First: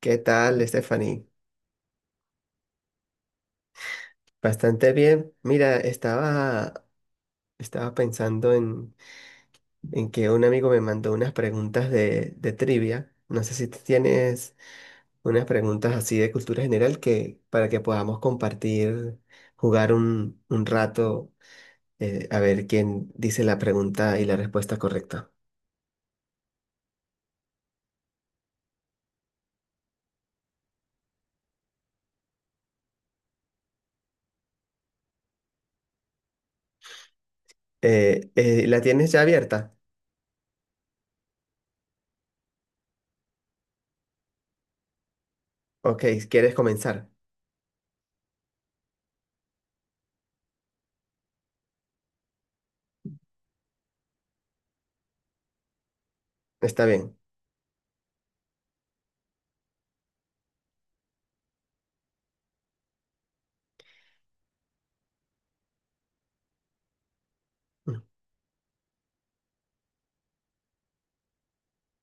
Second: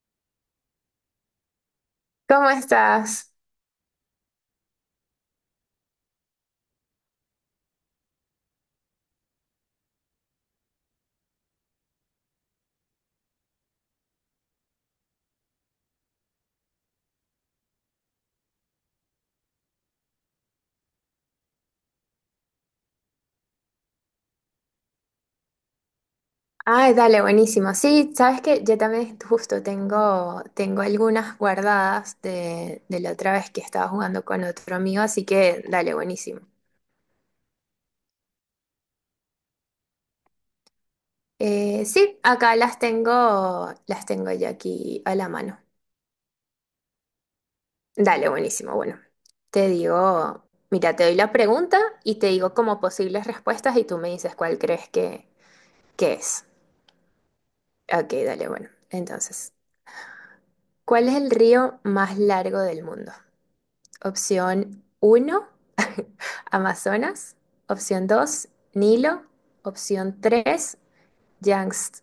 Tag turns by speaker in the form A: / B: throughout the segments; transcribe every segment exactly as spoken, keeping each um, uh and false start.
A: ¿Qué tal, Stephanie?
B: ¿Cómo estás?
A: Bastante bien. Mira, estaba, estaba pensando en, en que un amigo me mandó unas preguntas de, de trivia. No sé si tú tienes unas preguntas así de cultura general que, para que podamos compartir, jugar un, un rato, eh, a ver quién dice la pregunta y la respuesta correcta.
B: Ay, dale, buenísimo. Sí, sabes que yo también justo tengo, tengo algunas guardadas de, de la otra vez que estaba jugando con otro amigo, así que dale, buenísimo.
A: Eh, eh, ¿la tienes ya abierta?
B: Eh, sí, acá las tengo, las tengo yo aquí a la mano.
A: Ok, ¿quieres comenzar?
B: Dale, buenísimo. Bueno, te digo, mira, te doy la pregunta y te digo como posibles respuestas y tú me dices cuál crees que, que es.
A: Está bien.
B: Ok, dale, bueno. Entonces, ¿cuál es el río más largo del mundo? Opción uno Amazonas. Opción dos Nilo. Opción tres Yangtze.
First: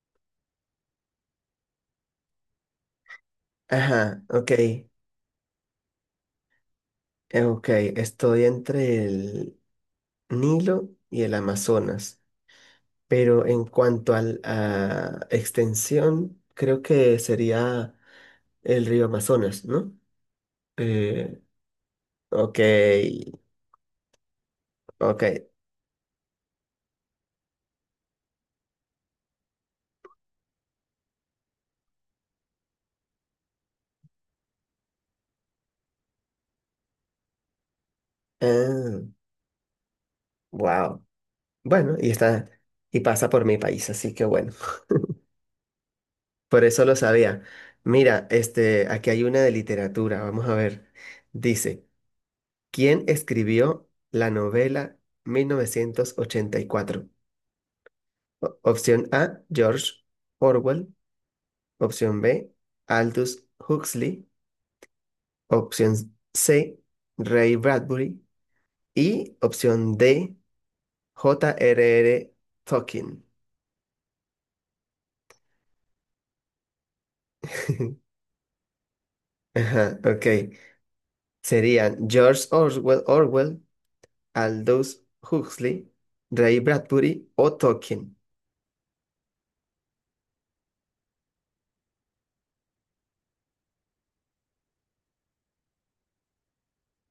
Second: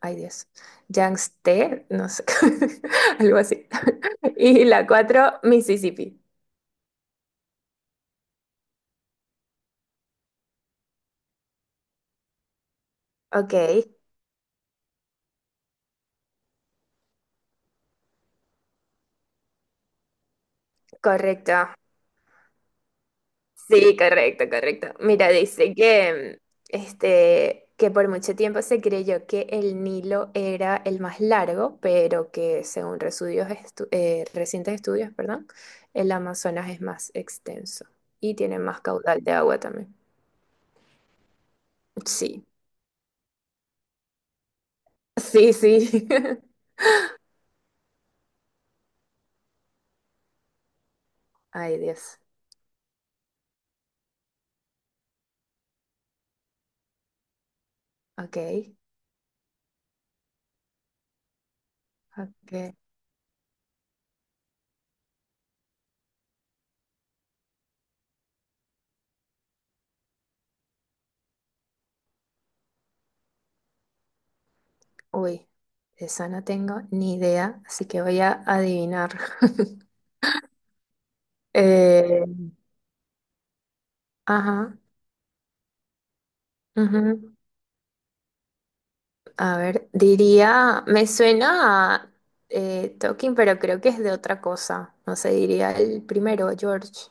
B: Ay Dios, Yangtze, no sé, algo así.
A: Ajá, ok.
B: Y la
A: eh,
B: cuatro Mississippi.
A: Ok, estoy entre el Nilo y el Amazonas. Pero
B: Ok,
A: en cuanto al- a extensión, creo que sería el río Amazonas, ¿no? Eh,
B: correcto.
A: ok,
B: Sí, correcto, correcto.
A: ok.
B: Mira, dice que, este, que por mucho tiempo se creyó que el Nilo era el más largo, pero que según estudios estu- eh, recientes estudios, perdón, el Amazonas es más extenso y tiene más
A: Ah,
B: caudal de agua también.
A: wow. Bueno, y
B: Sí,
A: está, y pasa por mi país, así que bueno.
B: sí, sí.
A: Por eso lo sabía. Mira, este, aquí hay una de literatura, vamos a ver.
B: Ay,
A: Dice,
B: Dios.
A: ¿quién escribió la novela mil novecientos ochenta y cuatro?
B: Ok,
A: O- Opción A, George Orwell. Opción B,
B: ok.
A: Aldous Huxley. Opción C, Ray Bradbury. Y opción D, J R R. Tolkien.
B: Uy, de esa no tengo ni idea, así que voy a adivinar.
A: Ajá, ok. Serían
B: Eh,
A: George Orwell, Orwell,
B: ajá.
A: Aldous Huxley, Ray Bradbury
B: Ujú.
A: o Tolkien.
B: A ver, diría, me suena a eh, Talking, pero creo que es de otra cosa. No sé, diría el primero, George.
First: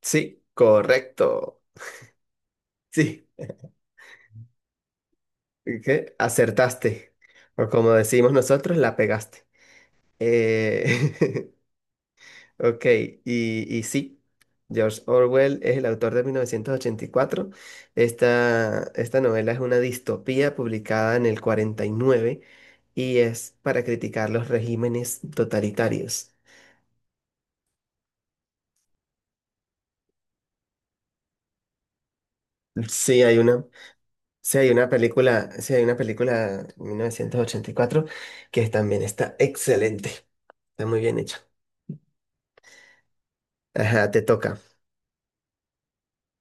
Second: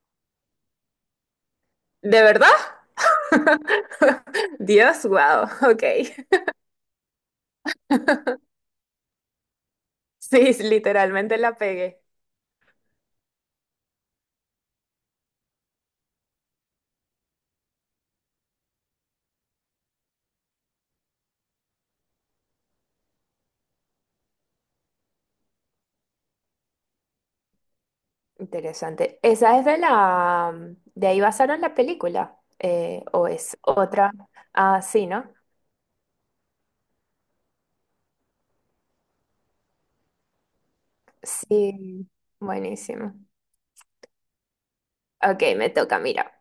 A: Sí, correcto.
B: ¿De verdad?
A: Sí,
B: Dios, wow, ok.
A: ok, acertaste. O como decimos nosotros, la pegaste.
B: Sí, literalmente
A: Eh,
B: la pegué.
A: Ok, y, y sí, George Orwell es el autor de mil novecientos ochenta y cuatro. Esta, esta novela es una distopía publicada en el cuarenta y nueve y es para criticar los regímenes totalitarios.
B: Interesante. Esa es de la... De ahí basaron la película. Eh,
A: Sí,
B: o
A: hay
B: es
A: una,
B: otra.
A: sí, hay
B: Ah,
A: una
B: sí, ¿no?
A: película, sí, hay una película mil novecientos ochenta y cuatro que también está excelente, está muy bien hecha.
B: Sí, buenísimo.
A: Ajá, te toca.
B: Ok, me toca, mira.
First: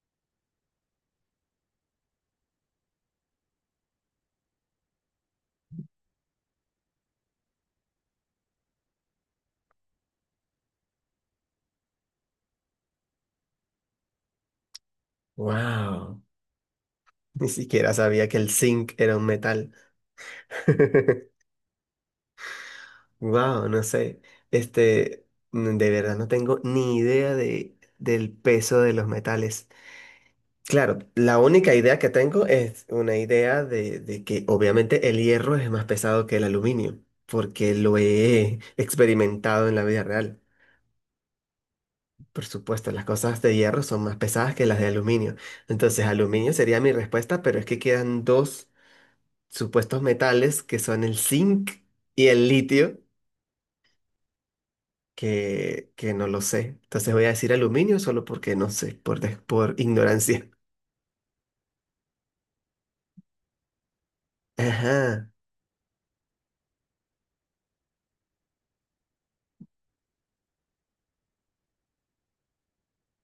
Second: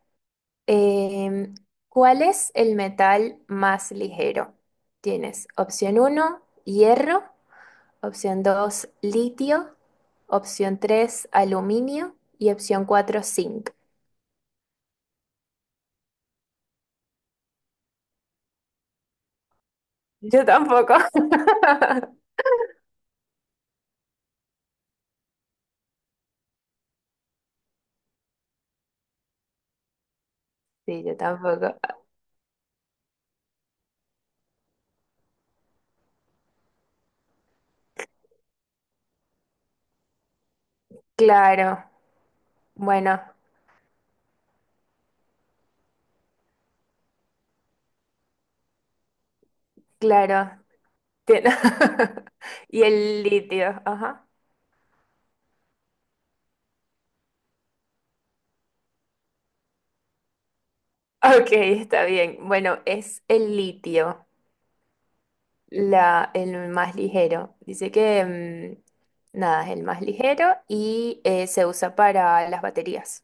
B: Em, ¿Cuál es el metal más ligero? Tienes opción uno, hierro, opción dos, litio, opción tres, aluminio y opción cuatro, zinc.
A: Wow, ni siquiera sabía que el zinc era un metal.
B: Yo tampoco.
A: Wow, no sé. Este, n- de verdad no tengo ni idea de, del peso de los metales. Claro,
B: Sí, yo
A: la única
B: tampoco.
A: idea que tengo es una idea de, de que obviamente el hierro es más pesado que el aluminio, porque lo he experimentado en la vida real.
B: Claro,
A: Por supuesto, las
B: bueno,
A: cosas de hierro son más pesadas que las de aluminio. Entonces, aluminio sería mi respuesta, pero es que quedan dos supuestos metales
B: claro.
A: que son el
B: Tien-
A: zinc y el
B: Y
A: litio.
B: el litio, ajá.
A: que, que no lo sé. Entonces voy a decir aluminio solo porque no sé, por, des- por ignorancia.
B: Ok, está bien. Bueno, es el litio.
A: Ajá.
B: La, el más ligero. Dice que, mm, nada, es el más ligero y eh, se usa para las baterías.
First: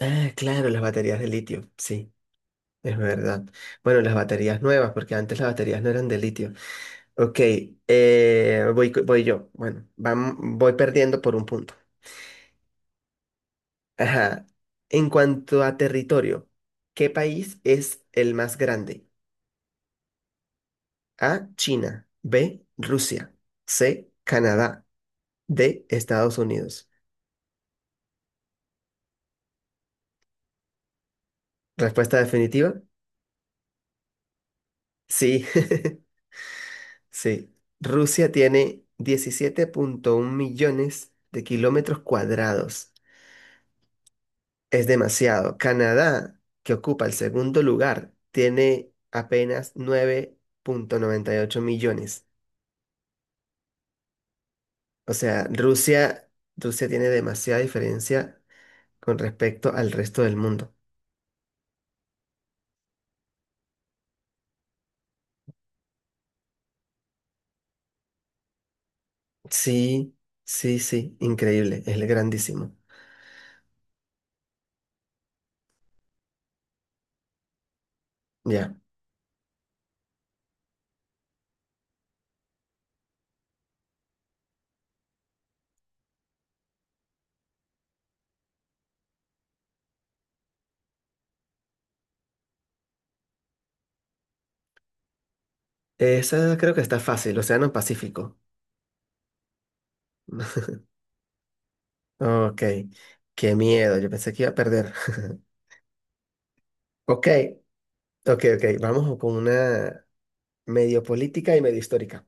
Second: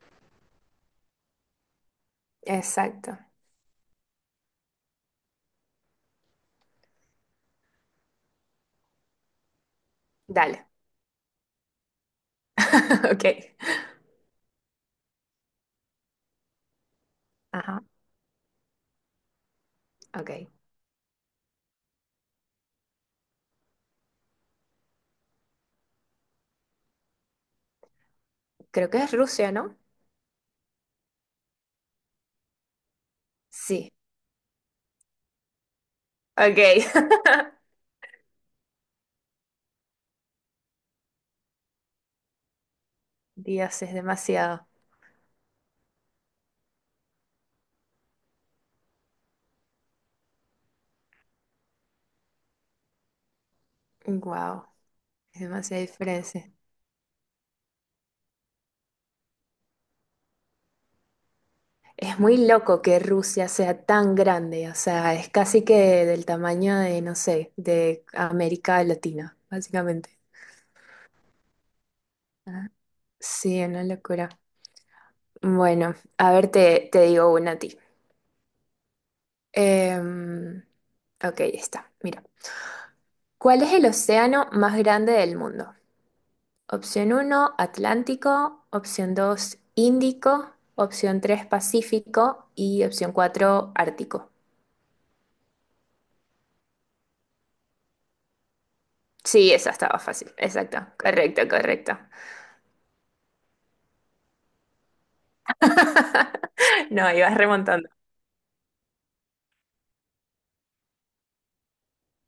A: Ah, claro, las baterías de litio. Sí, es
B: Exacto.
A: verdad. Bueno, las baterías nuevas, porque antes las baterías no eran de litio. Ok, eh, voy, co- voy yo. Bueno, vam-
B: Dale.
A: voy perdiendo por un punto.
B: Ok.
A: Ajá. En cuanto a territorio, ¿qué país
B: Ajá.
A: es el más grande?
B: Ok.
A: A, China. B, Rusia. C, Canadá. D, Estados Unidos.
B: Creo que es Rusia, ¿no?
A: Respuesta definitiva.
B: Sí.
A: Sí,
B: Ok.
A: sí. Rusia tiene diecisiete punto uno millones de kilómetros cuadrados.
B: Dios, es demasiado.
A: Es demasiado. Canadá, que ocupa el segundo lugar, tiene apenas nueve punto noventa y ocho millones.
B: Wow.
A: O
B: Es
A: sea,
B: demasiada
A: Rusia,
B: diferencia.
A: Rusia tiene demasiada diferencia con respecto al resto del mundo.
B: Es muy loco que Rusia sea tan grande. O sea, es casi que del tamaño de, no sé, de América Latina, básicamente.
A: Sí, sí, sí, increíble, es
B: Ah,
A: grandísimo.
B: sí, una locura. Bueno, a ver, te, te digo una a ti.
A: Ya.
B: Em, ok, ya está. Mira. ¿Cuál es el océano más grande del mundo? Opción uno, Atlántico. Opción dos, Índico. Opción tres, Pacífico. Y opción cuatro, Ártico.
A: Esa creo que está fácil, Océano Pacífico.
B: Sí, esa estaba fácil. Exacto. Correcto, correcto.
A: Ok, qué miedo, yo pensé que iba a perder.
B: No,
A: Ok,
B: ibas remontando.
A: ok, ok, vamos con una medio política y medio histórica.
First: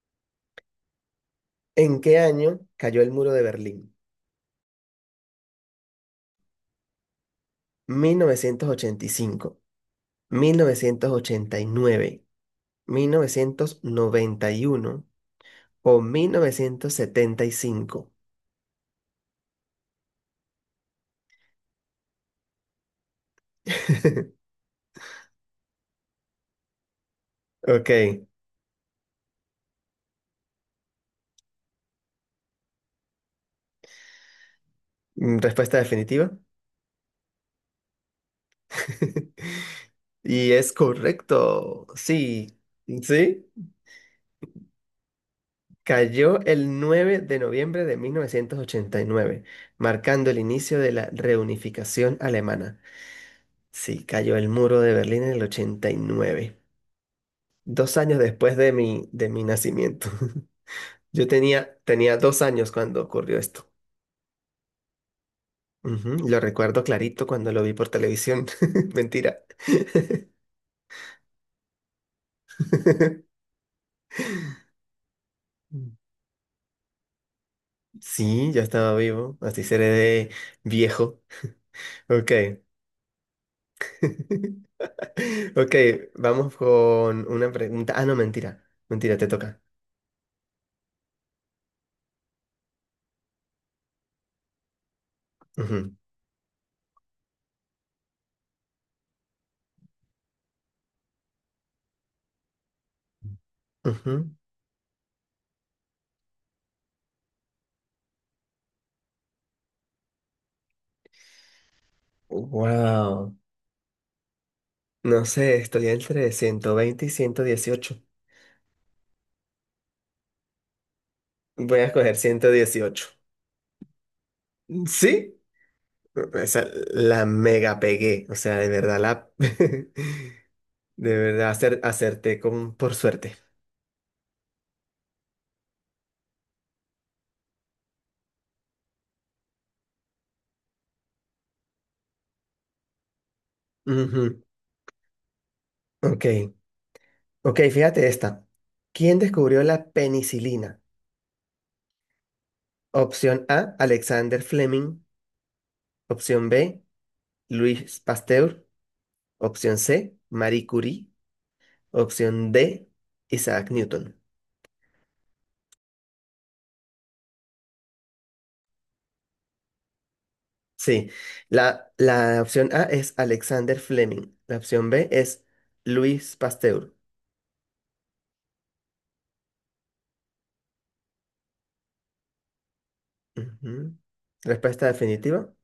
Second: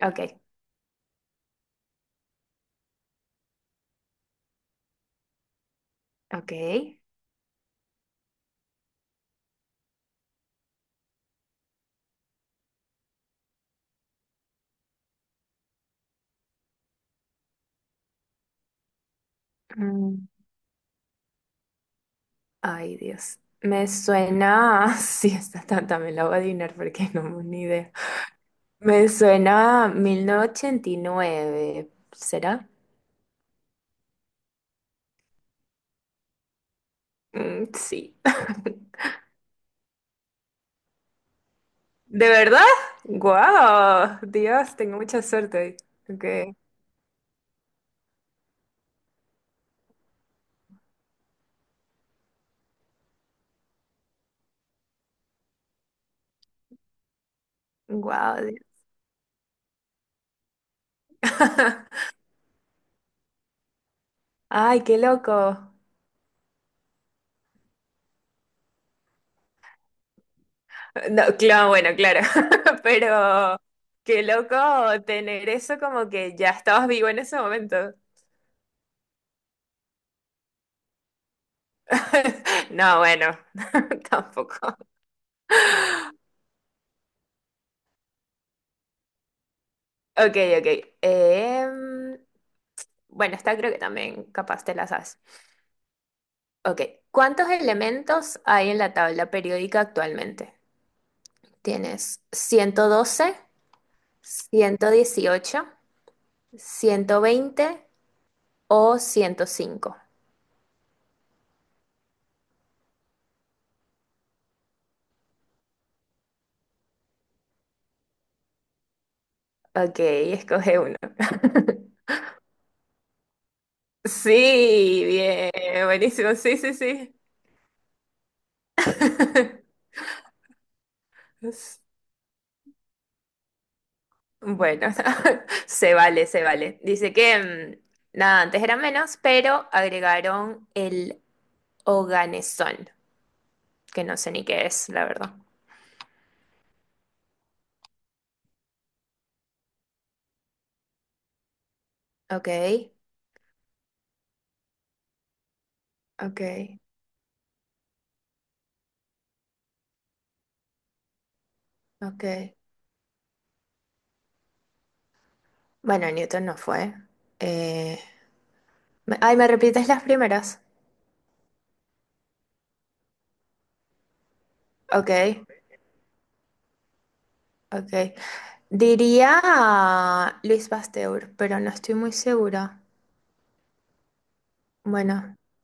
B: Ok,
A: ¿En qué año cayó el muro de Berlín?
B: ok.
A: Mil mil mil novecientos novecientos novecientos ochenta ochenta y y cinco, nueve, mil novecientos noventa y uno o mil novecientos setenta y cinco.
B: Mm, ay, Dios. Me suena. Sí, esta ta- también la voy a adivinar porque no tengo ni
A: Ok,
B: idea. Me suena a mil novecientos ochenta y nueve, ¿será?
A: mm, respuesta definitiva.
B: Mm, sí.
A: Y es correcto,
B: ¿De
A: sí,
B: verdad?
A: sí.
B: ¡Guau! Dios, tengo mucha suerte. Hoy. Ok.
A: Cayó el nueve de noviembre de mil novecientos ochenta y nueve, marcando el inicio de la reunificación alemana. Sí, cayó el muro de Berlín en el ochenta y nueve, dos años
B: ¡Guau!
A: después de
B: Dios.
A: mi, de mi nacimiento. Yo tenía, tenía dos años cuando ocurrió esto.
B: ¡Ay, qué loco!
A: Ujú, lo recuerdo clarito cuando lo vi por televisión. Mentira.
B: No, claro, bueno, claro. Pero qué loco tener eso como que ya estabas vivo en ese momento.
A: Sí, ya estaba vivo, así seré de viejo. Ok.
B: No, bueno, tampoco.
A: Ok, vamos con una pregunta. Ah, no, mentira. Mentira, te toca.
B: Ok, ok. Em, bueno, esta creo que también capaz te la sabes.
A: Ujú,
B: Ok, ¿cuántos elementos hay en la tabla periódica actualmente? ¿Tienes ciento ciento doce,
A: ujú.
B: ciento dieciocho, ciento veinte o ciento cinco?
A: Wow. No sé, estoy entre ciento veinte y ciento dieciocho.
B: Ok, escoge uno.
A: Voy a escoger ciento dieciocho.
B: Sí,
A: ¿Sí?
B: bien, buenísimo, sí,
A: Esa
B: sí, sí.
A: la mega pegué. O sea, de verdad la. De verdad acer- acerté con por suerte.
B: Bueno, se vale, se vale. Dice que, mm, nada, antes era menos, pero agregaron el oganesón, que no sé
A: Ujú.
B: ni qué es, la verdad.
A: Ok. Ok, fíjate esta. ¿Quién descubrió la penicilina?
B: Ok.
A: Opción A, Alexander Fleming.
B: Ok,
A: Opción B, Luis Pasteur, opción C, Marie Curie,
B: ok.
A: opción D, Isaac Newton.
B: Bueno, Newton no fue. Eh, me- ay, ¿Me repites las primeras?
A: Sí, la, la opción A es Alexander Fleming, la opción B
B: Ok,
A: es Luis Pasteur.
B: ok. Diría ah, Luis Pasteur, pero no estoy muy segura.
A: Ujú. Respuesta
B: Bueno,
A: definitiva.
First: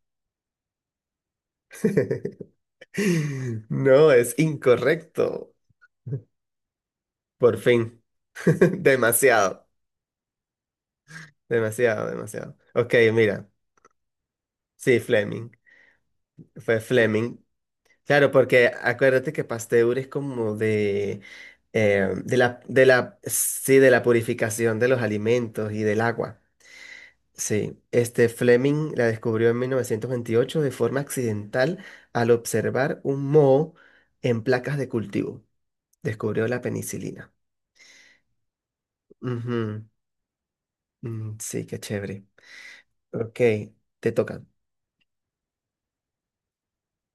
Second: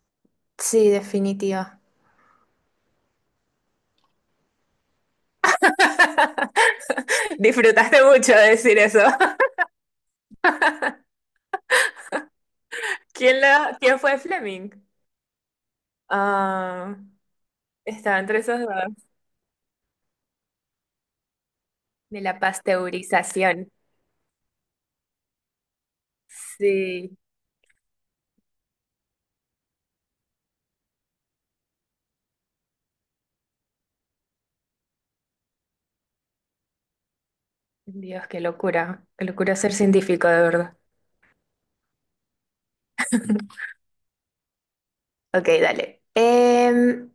B: sí, definitiva.
A: No, es incorrecto. Por fin.
B: Disfrutaste mucho de decir eso.
A: Demasiado, demasiado, demasiado. Ok,
B: ¿Quién,
A: mira,
B: la, quién fue Fleming?
A: sí, Fleming. Fue
B: Ah,
A: Fleming.
B: estaba
A: Claro,
B: entre esos
A: porque
B: dos.
A: acuérdate que Pasteur es como de, eh,
B: De
A: de
B: la
A: la, de la,
B: pasteurización.
A: sí, de la purificación de los alimentos y del agua.
B: Sí.
A: Sí, este Fleming la descubrió en mil novecientos veintiocho de forma accidental al observar un moho en placas de cultivo. Descubrió la penicilina.
B: Dios, qué locura. Qué locura ser
A: Ujú.
B: científico, de verdad.
A: Mm, sí, qué chévere. Ok, te tocan.
B: Ok, dale. Em,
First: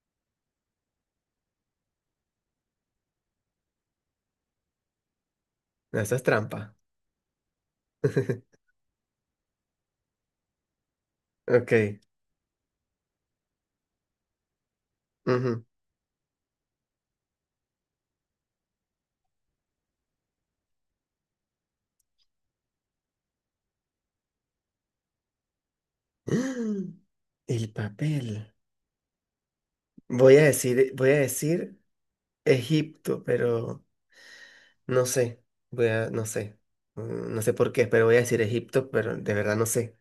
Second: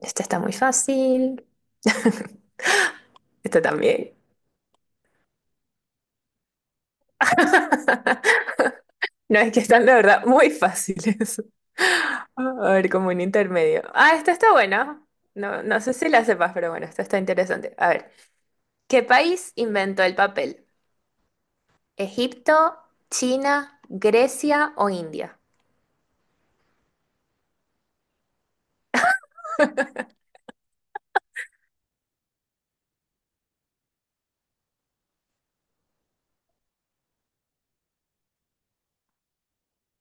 B: Esta está muy fácil. Esta también.
A: No, eso es trampa.
B: No, es que están, la verdad, muy fáciles.
A: Ok.
B: A ver, como un intermedio. Ah, esta está buena.
A: Ujú.
B: No, no sé si la sepas, pero bueno, esta está interesante. A ver, ¿qué país inventó el papel? ¿Egipto, China, Grecia o India?
A: El papel. Voy a decir, voy a decir. Egipto, pero no sé. Voy a, no sé. Mm, No sé por qué, pero voy a decir Egipto, pero de verdad no sé.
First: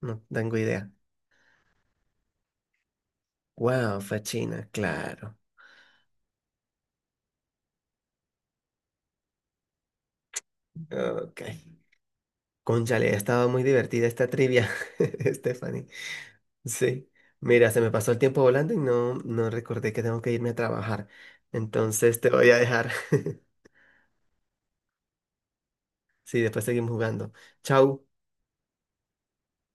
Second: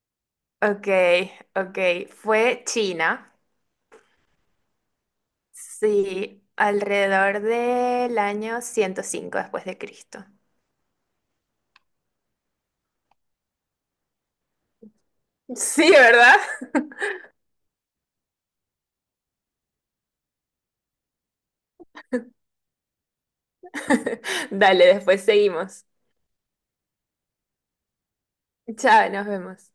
A: No tengo
B: Ok,
A: idea.
B: ok. Fue China.
A: Wow, fue China, claro.
B: Sí, alrededor del año ciento cinco después de Cristo.
A: Ok. Cónchale, ha estado muy divertida esta trivia, Stephanie.
B: Sí, ¿verdad?
A: Sí. Mira, se me pasó el tiempo volando y no, no recordé que tengo que irme a trabajar. Entonces te voy a dejar.
B: Dale, después seguimos.
A: Sí, después seguimos jugando. Chau.
B: Chao, nos vemos.